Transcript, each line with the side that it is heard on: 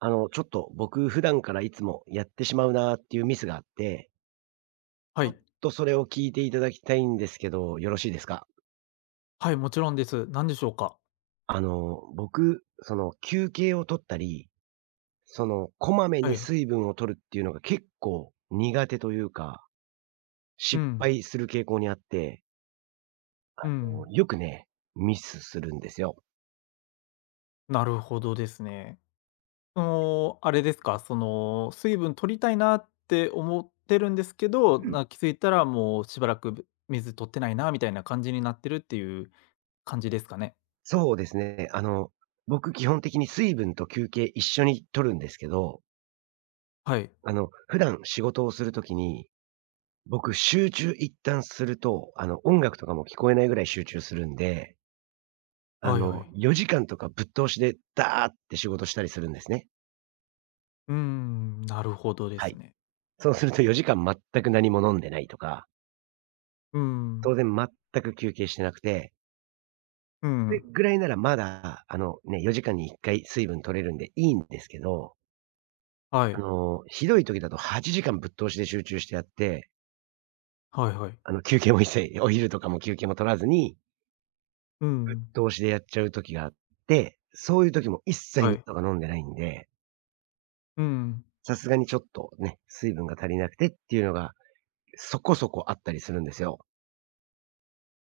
right: ちょっと僕普段からいつもやってしまうなっていうミスがあって、
left: は
right: ちょっ
left: い。
right: とそれを聞いていただきたいんですけど、よろしいですか？
left: はい、もちろんです。何でしょうか？
right: 僕、休憩を取ったり、こまめ
left: は
right: に
left: い。
right: 水分を取るっていうのが結構苦手というか、
left: う
right: 失
left: ん。
right: 敗する傾向にあって、
left: うん。
right: よくね、ミスするんですよ。
left: なるほどですね。あれですか、水分取りたいなって思ってるんですけど、
right: うん。
left: 気づいたらもうしばらく、水取ってないなみたいな感じになってるっていう感じですかね？
right: そうですね。僕基本的に水分と休憩一緒に取るんですけど、
left: はい。
right: 普段仕事をする時に、僕、集中一旦すると、音楽とかも聞こえないぐらい集中するんで、
left: はいはい。
right: 4時間とかぶっ通しでダーって仕事したりするんですね。
left: うーん、なるほどで
right: は
left: す
right: い。
left: ね。
right: そうすると4時間全く何も飲んでないとか、
left: うーん。
right: 当然全く休憩してなくて、
left: う
right: それ
left: ん。
right: ぐらいならまだ、ね、4時間に1回水分取れるんでいいんですけど、
left: はい。
right: ひどい時だと8時間ぶっ通しで集中してやって、
left: はいはい。
right: 休憩も一切、お昼とかも休憩も取らずに、
left: うん。
right: 同士でやっちゃう時があって、そういう時も一切
left: は
right: 水
left: い。
right: とか飲んでないんで、
left: うん。
right: さすがにちょっとね、水分が足りなくてっていうのが、そこそこあったりするんですよ。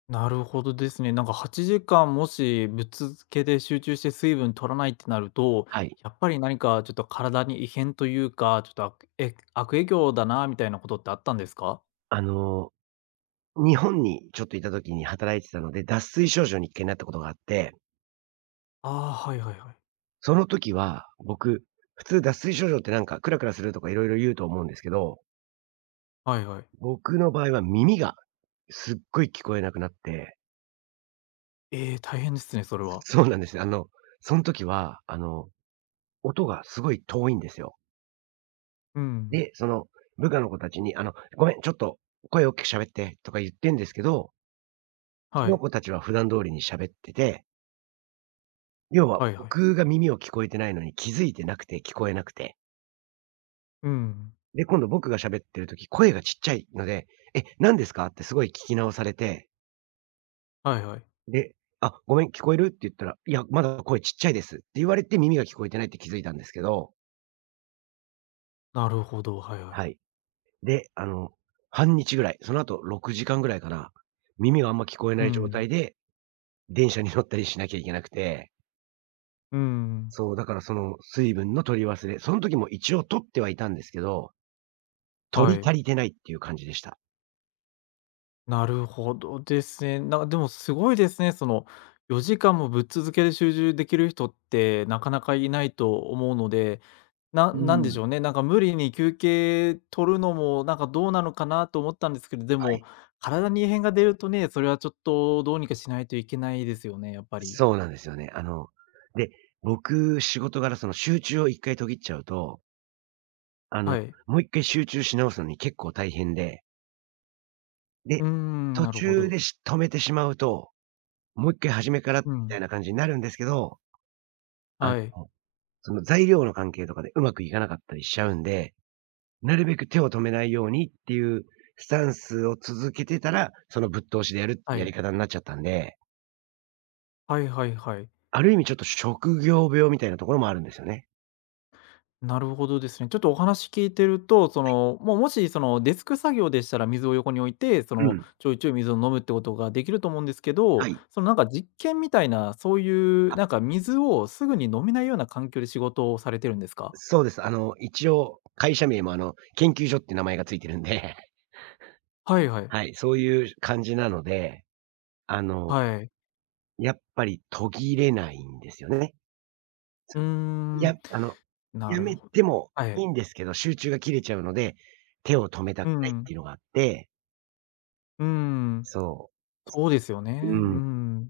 left: なるほどですね。なんか8時間もしぶっ続けで集中して水分取らないってなると、
right: はい。
left: やっぱり何かちょっと体に異変というか、ちょっと悪影響だなみたいなことってあったんですか？
right: あの、日本にちょっといた時に働いてたので、脱水症状に一回なったことがあって、
left: ああー、はいはいはい。
right: その時は僕、普通脱水症状ってなんかクラクラするとかいろいろ言うと思うんですけど、
left: はいはい。
right: 僕の場合は耳がすっごい聞こえなくなって。
left: ええー、大変ですね、それは。
right: そうなんです。そん時は、音がすごい遠いんですよ。
left: うん。
right: で、その部下の子たちに、「ごめん、ちょっと声大きく喋って」とか言ってんですけど、そ
left: は
right: の
left: い。
right: 子たちは普段通りに喋ってて、要は
left: はいはい。
right: 僕が耳を聞こえてないのに気づいてなくて聞こえなくて、
left: うん。
right: で、今度僕が喋ってる時、声がちっちゃいので、「え、何ですか？」ってすごい聞き直されて、
left: はいはい。
right: で、「あ、ごめん、聞こえる？」って言ったら、「いや、まだ声ちっちゃいです」って言われて耳が聞こえてないって気づいたんですけど、
left: なるほど、はいはい。
right: はい。で、半日ぐらい、その後6時間ぐらいかな、耳があんま聞こえ
left: う
right: ない状
left: ん。
right: 態で電車に乗ったりしなきゃいけなくて、
left: うん。
right: そう、だからその水分の取り忘れ、その時も一応取ってはいたんですけど、取
left: は
right: り
left: い。
right: 足りてないっていう感じでした。
left: なるほどですね。なんかでもすごいですね。その4時間もぶっ続けで集中できる人ってなかなかいないと思うので、な
right: う
left: なん
right: ー
left: で
right: ん。
left: しょうね、なんか無理に休憩取るのもなんかどうなのかなと思ったんですけど、で
right: は
left: も
right: い。
left: 体に異変が出るとね、それはちょっとどうにかしないといけないですよね、やっぱり。
right: そうなんですよね。で、僕、仕事柄その集中を一回途切っちゃうと、あの、
left: はい。
right: もう一回集中し直すのに結構大変で、で、
left: うーん、
right: 途
left: なるほ
right: 中
left: ど。
right: で止めてしまうと、もう一回初めからみ
left: う
right: た
left: ん。
right: いな感じになるんですけど、あの、
left: はい。
right: その材料の関係とかでうまくいかなかったりしちゃうんでなるべく手を止めないようにっていうスタンスを続けてたら、そのぶっ通しでやるって
left: は
right: やり
left: い。
right: 方になっちゃったんで、
left: はいはいはい。
right: ある意味ちょっと職業病みたいなところもあるんですよね。
left: なるほどですね。ちょっとお話聞いてると、もうもしそのデスク作業でしたら水を横に置いて、
right: うん。
left: ちょいちょい水を飲むってことができると思うんですけ
right: は
left: ど、
right: い。
left: なんか実験みたいな、そういう
right: あ、
left: なんか水をすぐに飲めないような環境で仕事をされてるんですか？
right: そうです。一応会社名も研究所って名前がついてるんで、
left: はいは い。
right: はい、そういう感じなので、あの、
left: はい。
right: やっぱり途切れないんですよね。
left: うー
right: や
left: ん、
right: あの、
left: な
right: や
left: る
right: め
left: ほど。
right: ても
left: は
right: い
left: い。
right: いんですけど、集中が切れちゃうので、手を止めたく
left: う
right: ないっ
left: ん。
right: ていうのがあって、
left: うん。
right: そ
left: そうですよ
right: う。う
left: ね。う
right: ん。
left: ん。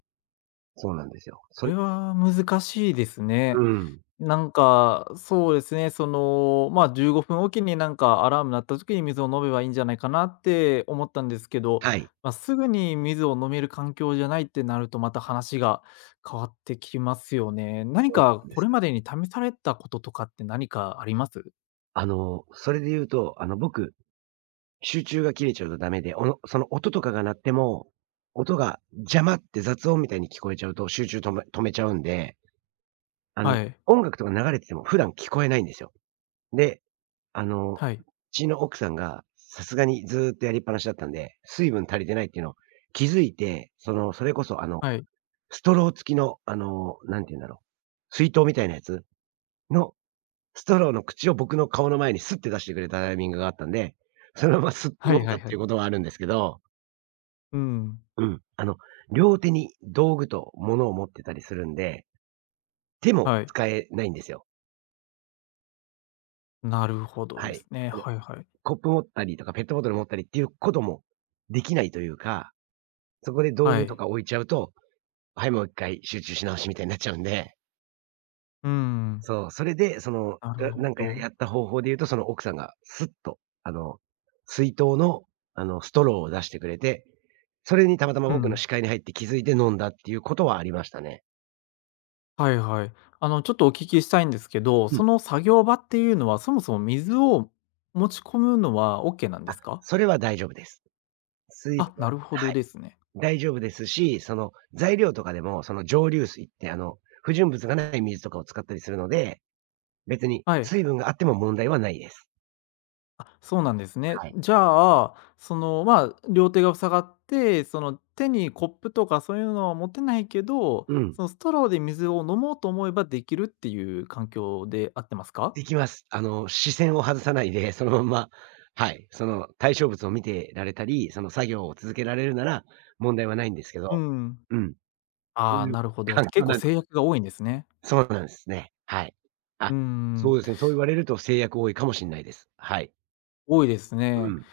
right: そうなんですよ。そ
left: そ
right: れ
left: れは難しいです
right: う
left: ね。
right: ん。
left: なんか、そうですね、まあ、15分おきになんかアラーム鳴った時に水を飲めばいいんじゃないかなって思ったんですけど、
right: はい。
left: まあ、すぐに水を飲める環境じゃないってなると、また話が変わってきますよね。何
right: そう
left: か
right: なんで
left: こ
right: す
left: れ
right: よ。
left: までに試されたこととかって何かあります？
right: それで言うと、僕、集中が切れちゃうとダメで、その音とかが鳴っても、音が邪魔って雑音みたいに聞こえちゃうと集中止めちゃうんで、あの、
left: はい、
right: 音楽とか流れてても普段聞こえないんですよ。で、う
left: はい、
right: ちの奥さんがさすがにずーっとやりっぱなしだったんで、水分足りてないっていうのを気づいて、その、それこそ
left: はい。
right: ストロー付きのなんて言うんだろう、水筒みたいなやつのストローの口を僕の顔の前にスッて出してくれたタイミングがあったんで、そのまま吸って
left: は
right: 飲
left: い
right: ん
left: は
right: だ
left: い
right: っ
left: は
right: てい
left: い。
right: うことはあるんですけど、
left: うん、
right: うん、両手に道具と物を持ってたりするんで、手も
left: はい。
right: 使えないんですよ。
left: なるほど
right: は
left: で
right: い。
left: すね。
right: だから、
left: はいはい。
right: コップ持ったりとかペットボトル持ったりっていうこともできないというか、そこで道
left: は
right: 具と
left: い。
right: か置いちゃうと、はい、もう一回集中し直しみたいになっちゃうんで
left: うーん、
right: そう、それで、
left: なる
right: な
left: ほ
right: なんかやっ
left: ど。
right: た方法で言うと、その奥さんがスッと、水筒の、ストローを出してくれて、それにたまたま
left: う
right: 僕の
left: ん。
right: 視界に入って気づいて飲んだっていうことはありましたね。
left: はいはい。ちょっとお聞きしたいんですけど、
right: うん。
left: その作業場っていうのは、そもそも水を持ち込むのはオッケーなんで
right: あ、
left: すか？
right: それは大丈夫です。水分
left: あ、
right: は
left: なるほ
right: は
left: ど
right: い、
left: ですね。
right: 大丈夫ですし、その、材料とかでも、その蒸留水って、不純物がない水とかを使ったりするので、別に
left: はい。
right: 水分があっても問題はないです。
left: あ、そうなんですね。
right: はい。
left: じゃあ、まあ、両手が塞がって、手にコップとかそういうのは持てないけど、
right: うん。
left: そのストローで水を飲もうと思えばできるっていう環境で合ってますか？
right: できます。視線を外さないで、そのまんま、はい、その対象物を見てられたり、その作業を続けられるなら、問題はないんですけ
left: う
right: ど、
left: ん。
right: うん。そう
left: ああ、
right: いう
left: なるほど。
right: 環
left: 結
right: 境
left: 構
right: なんで
left: 制
right: すよ。
left: 約が多いんですね。
right: そうなんですね。はい。あ、
left: う
right: そう
left: ん。
right: ですね、そう言われると制約多いかもしんないです。はい。
left: 多いです
right: う
left: ね。
right: ん。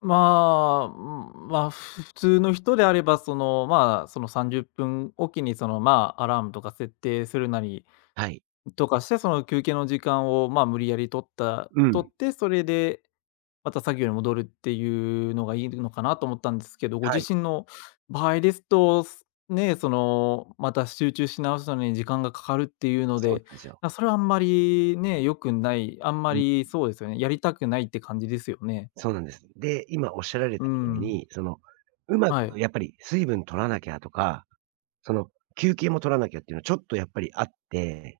left: まあ、うん、まあ、普通の人であれば、まあ、その30分おきに、まあ、アラームとか設定するなり
right: はい。
left: とかして、その休憩の時間を、まあ、無理やり取った
right: う
left: 取
right: ん。
left: って、それでまた作業に戻るっていうのがいいのかなと思ったんですけど、ご
right: はい。
left: 自身の場合ですと、また集中し直すのに時間がかかるっていうの
right: そう
left: で、
right: なんですよ。
left: あ、それはあんまりね、良くない、あんま
right: うん、
left: りそうですよね、やりたくないって感じですよね。
right: そうなんです。で、今おっしゃられた
left: う
right: みたい
left: ん、
right: に、うま
left: はい。
right: くやっぱり水分取らなきゃとか、その、休憩も取らなきゃっていうのはちょっとやっぱりあって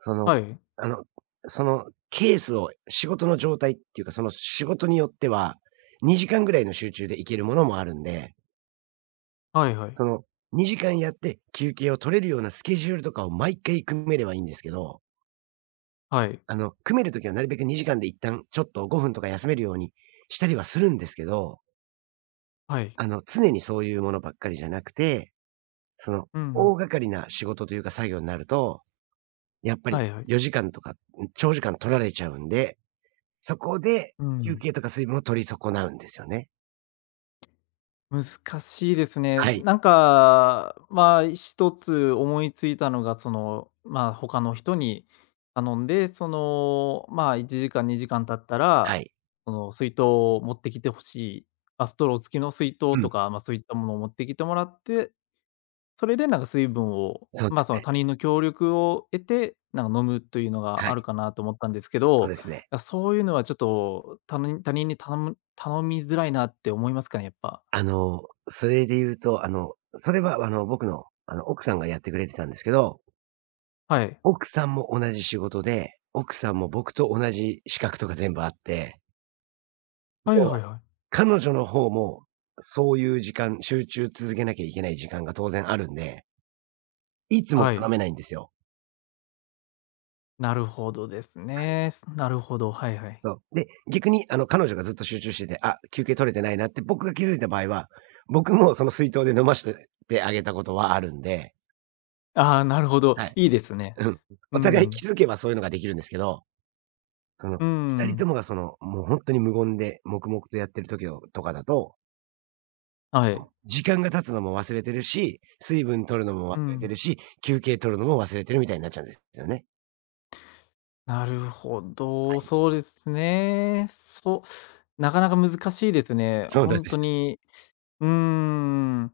right: その、
left: はい。
right: あの、そのケースを仕事の状態っていうか、その仕事によっては、2時間ぐらいの集中でいけるものもあるんで、
left: はいはい。
right: その2時間やって休憩を取れるようなスケジュールとかを毎回組めればいいんですけど、
left: はい。
right: 組めるときはなるべく2時間で一旦ちょっと5分とか休めるようにしたりはするんですけど、
left: はい。
right: 常にそういうものばっかりじゃなくて、その
left: うん。
right: 大掛かりな仕事というか作業になると、やっぱり
left: はいはい。
right: 4時間とか長時間取られちゃうんでそこで、
left: う
right: 休
left: ん。
right: 憩とか水分を取り損なうんですよね。
left: 難しいですね。
right: はい、
left: なんか、まあ、一つ思いついたのが、まあ、他の人に頼んで、まあ、1時間、2時間経った
right: は
left: ら、
right: い。
left: 水筒を持ってきてほしい、ストロー付きの水
right: う
left: 筒
right: ん、
left: とか、まあ、そういったものを持ってきてもらってそれでなんか水分を、
right: そうで
left: ま、
right: す
left: その
right: ね。
left: 他人の協力を得て、なんか飲むというの
right: は
left: がある
right: い、
left: かなと思ったんですけ
right: そう
left: ど、
right: ですね。
left: あ、そういうのはちょっと、他人に頼みづらいなって思いますかね、やっぱ。
right: あの、それで言うと、それは僕の、奥さんがやってくれてたんですけど、
left: はい。
right: 奥さんも同じ仕事で、奥さんも僕と同じ資格とか全部あって、
left: は
right: 要
left: いは
right: は、
left: いはい。
right: 彼女の方も、そういう時間、集中続けなきゃいけない時間が当然あるんで、いつも
left: は
right: 頼
left: い。
right: めないんですよ。
left: なるほどですね。なるほど、はいはい。
right: そう。で、逆に彼女がずっと集中してて、あ、休憩取れてないなって僕が気づいた場合は、僕もその水筒で飲ましててあげたことはあるんで、
left: ああ、なるほど、
right: はい。
left: いいですね。
right: うん。
left: う
right: お互い
left: ん。
right: 気づけばそういうのができるんですけど、その、
left: う
right: 2人と
left: ん。
right: もがその、もうほんとに無言で黙々とやってる時をとかだと、
left: はい。
right: 時間が経つのも忘れてるし、水分取るのも
left: う
right: 忘れて
left: ん。
right: るし、休憩取るのも忘れてるみたいになっちゃうんですよね。
left: なるほ
right: は
left: ど、
right: い。
left: そうですね。そう、なかなか難しいですね。
right: そうなん
left: 本
right: ですよ。
left: 当に。うーん。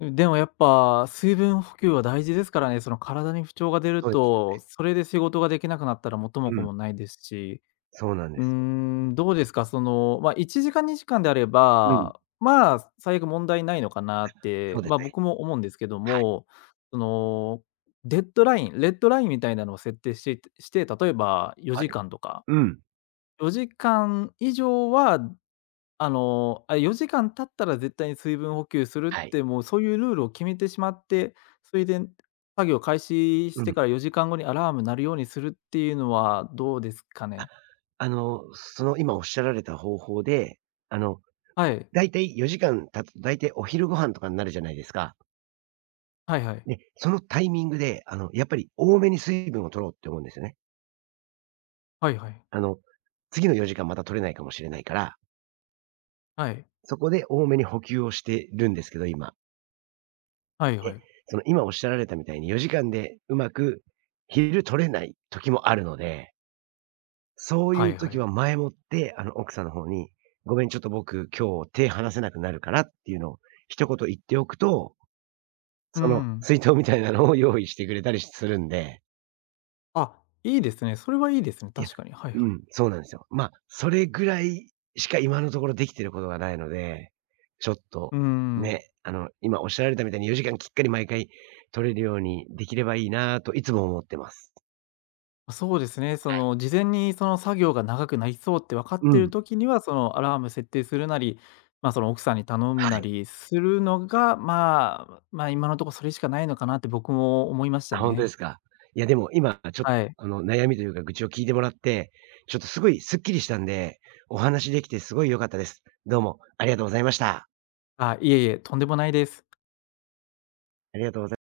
left: でもやっぱ、水分補給は大事ですからね。その体に不調が出る
right: そうです。
left: と、それで仕事ができなくなったら元
right: う
left: も子
right: ん。
left: もないですし、
right: そうなんで
left: うー
right: すよ。
left: ん、どうですか、まあ、1時間2時間であれ
right: うん。
left: ば、まあ、最悪問題ないのかなっ
right: そ
left: て、
right: うです
left: まあ、
right: ね。
left: 僕も思うんですけど
right: はい。
left: も、その、デッドライン、レッドラインみたいなのを設定して、例えば
right: はい。
left: 4時間とか、
right: うん。
left: 4時間以上はあの、あれ、4時間経ったら絶対に水分補給するっ
right: はい。
left: て、もうそういうルールを決めてしまって、それで作業開始
right: う
left: して
right: ん。
left: から4時間後にアラーム鳴るようにするっていうのはどうですか
right: あ、
left: ね？
right: その今おっしゃられた方法で、あの、
left: はい。
right: だいたい4時間経つと、だいたいお昼ご飯とかになるじゃないですか。
left: はいはい。
right: で、そのタイミングで、やっぱり多めに水分を取ろうって思うんですよね。
left: はいはい。
right: あの、次の4時間また取れないかもしれないから、
left: はい。
right: そこで多めに補給をしてるんですけど、今。
left: はいは
right: で、
left: い。
right: その今おっしゃられたみたいに4時間でうまく昼取れない時もあるのでそうい
left: は
right: う
left: いは
right: 時
left: い。
right: は前もって、奥さんの方に、ごめん、ちょっと僕、今日手離せなくなるからっていうのを一言言っておくと、
left: う
right: その
left: ん。
right: 水筒みたいなのを用意してくれたりするんで、
left: あ、いいですね。それはいいですね、
right: いや、
left: 確かに。はいはい。
right: うん、そうなんですよ。それぐらいしか今のところできてることがないので、ちょっと、
left: うーん。
right: ね、今おっしゃられたみたいに4時間きっかり毎回取れるようにできればいいなといつも思ってます。
left: そうですね。事前にその作業が長くなりそうって分か
right: う
left: ってる
right: ん。
left: 時には、そのアラーム設定するなり、まあ、その奥さんに頼む
right: は
left: な
right: い。
left: りするのが、まあ、まあ今のところそれしかないのかなって僕も思いまし
right: あ、
left: た
right: ほんとで
left: ね。
right: すか。いや、でも今ちょっと、
left: はい。
right: 悩みというか愚痴を聞いてもらって、ちょっとすごいすっきりしたんで、お話しできてすごい良かったです。どうもありがとうございました。
left: あ、いえいえ、とんでもないです。
right: ありがとうござい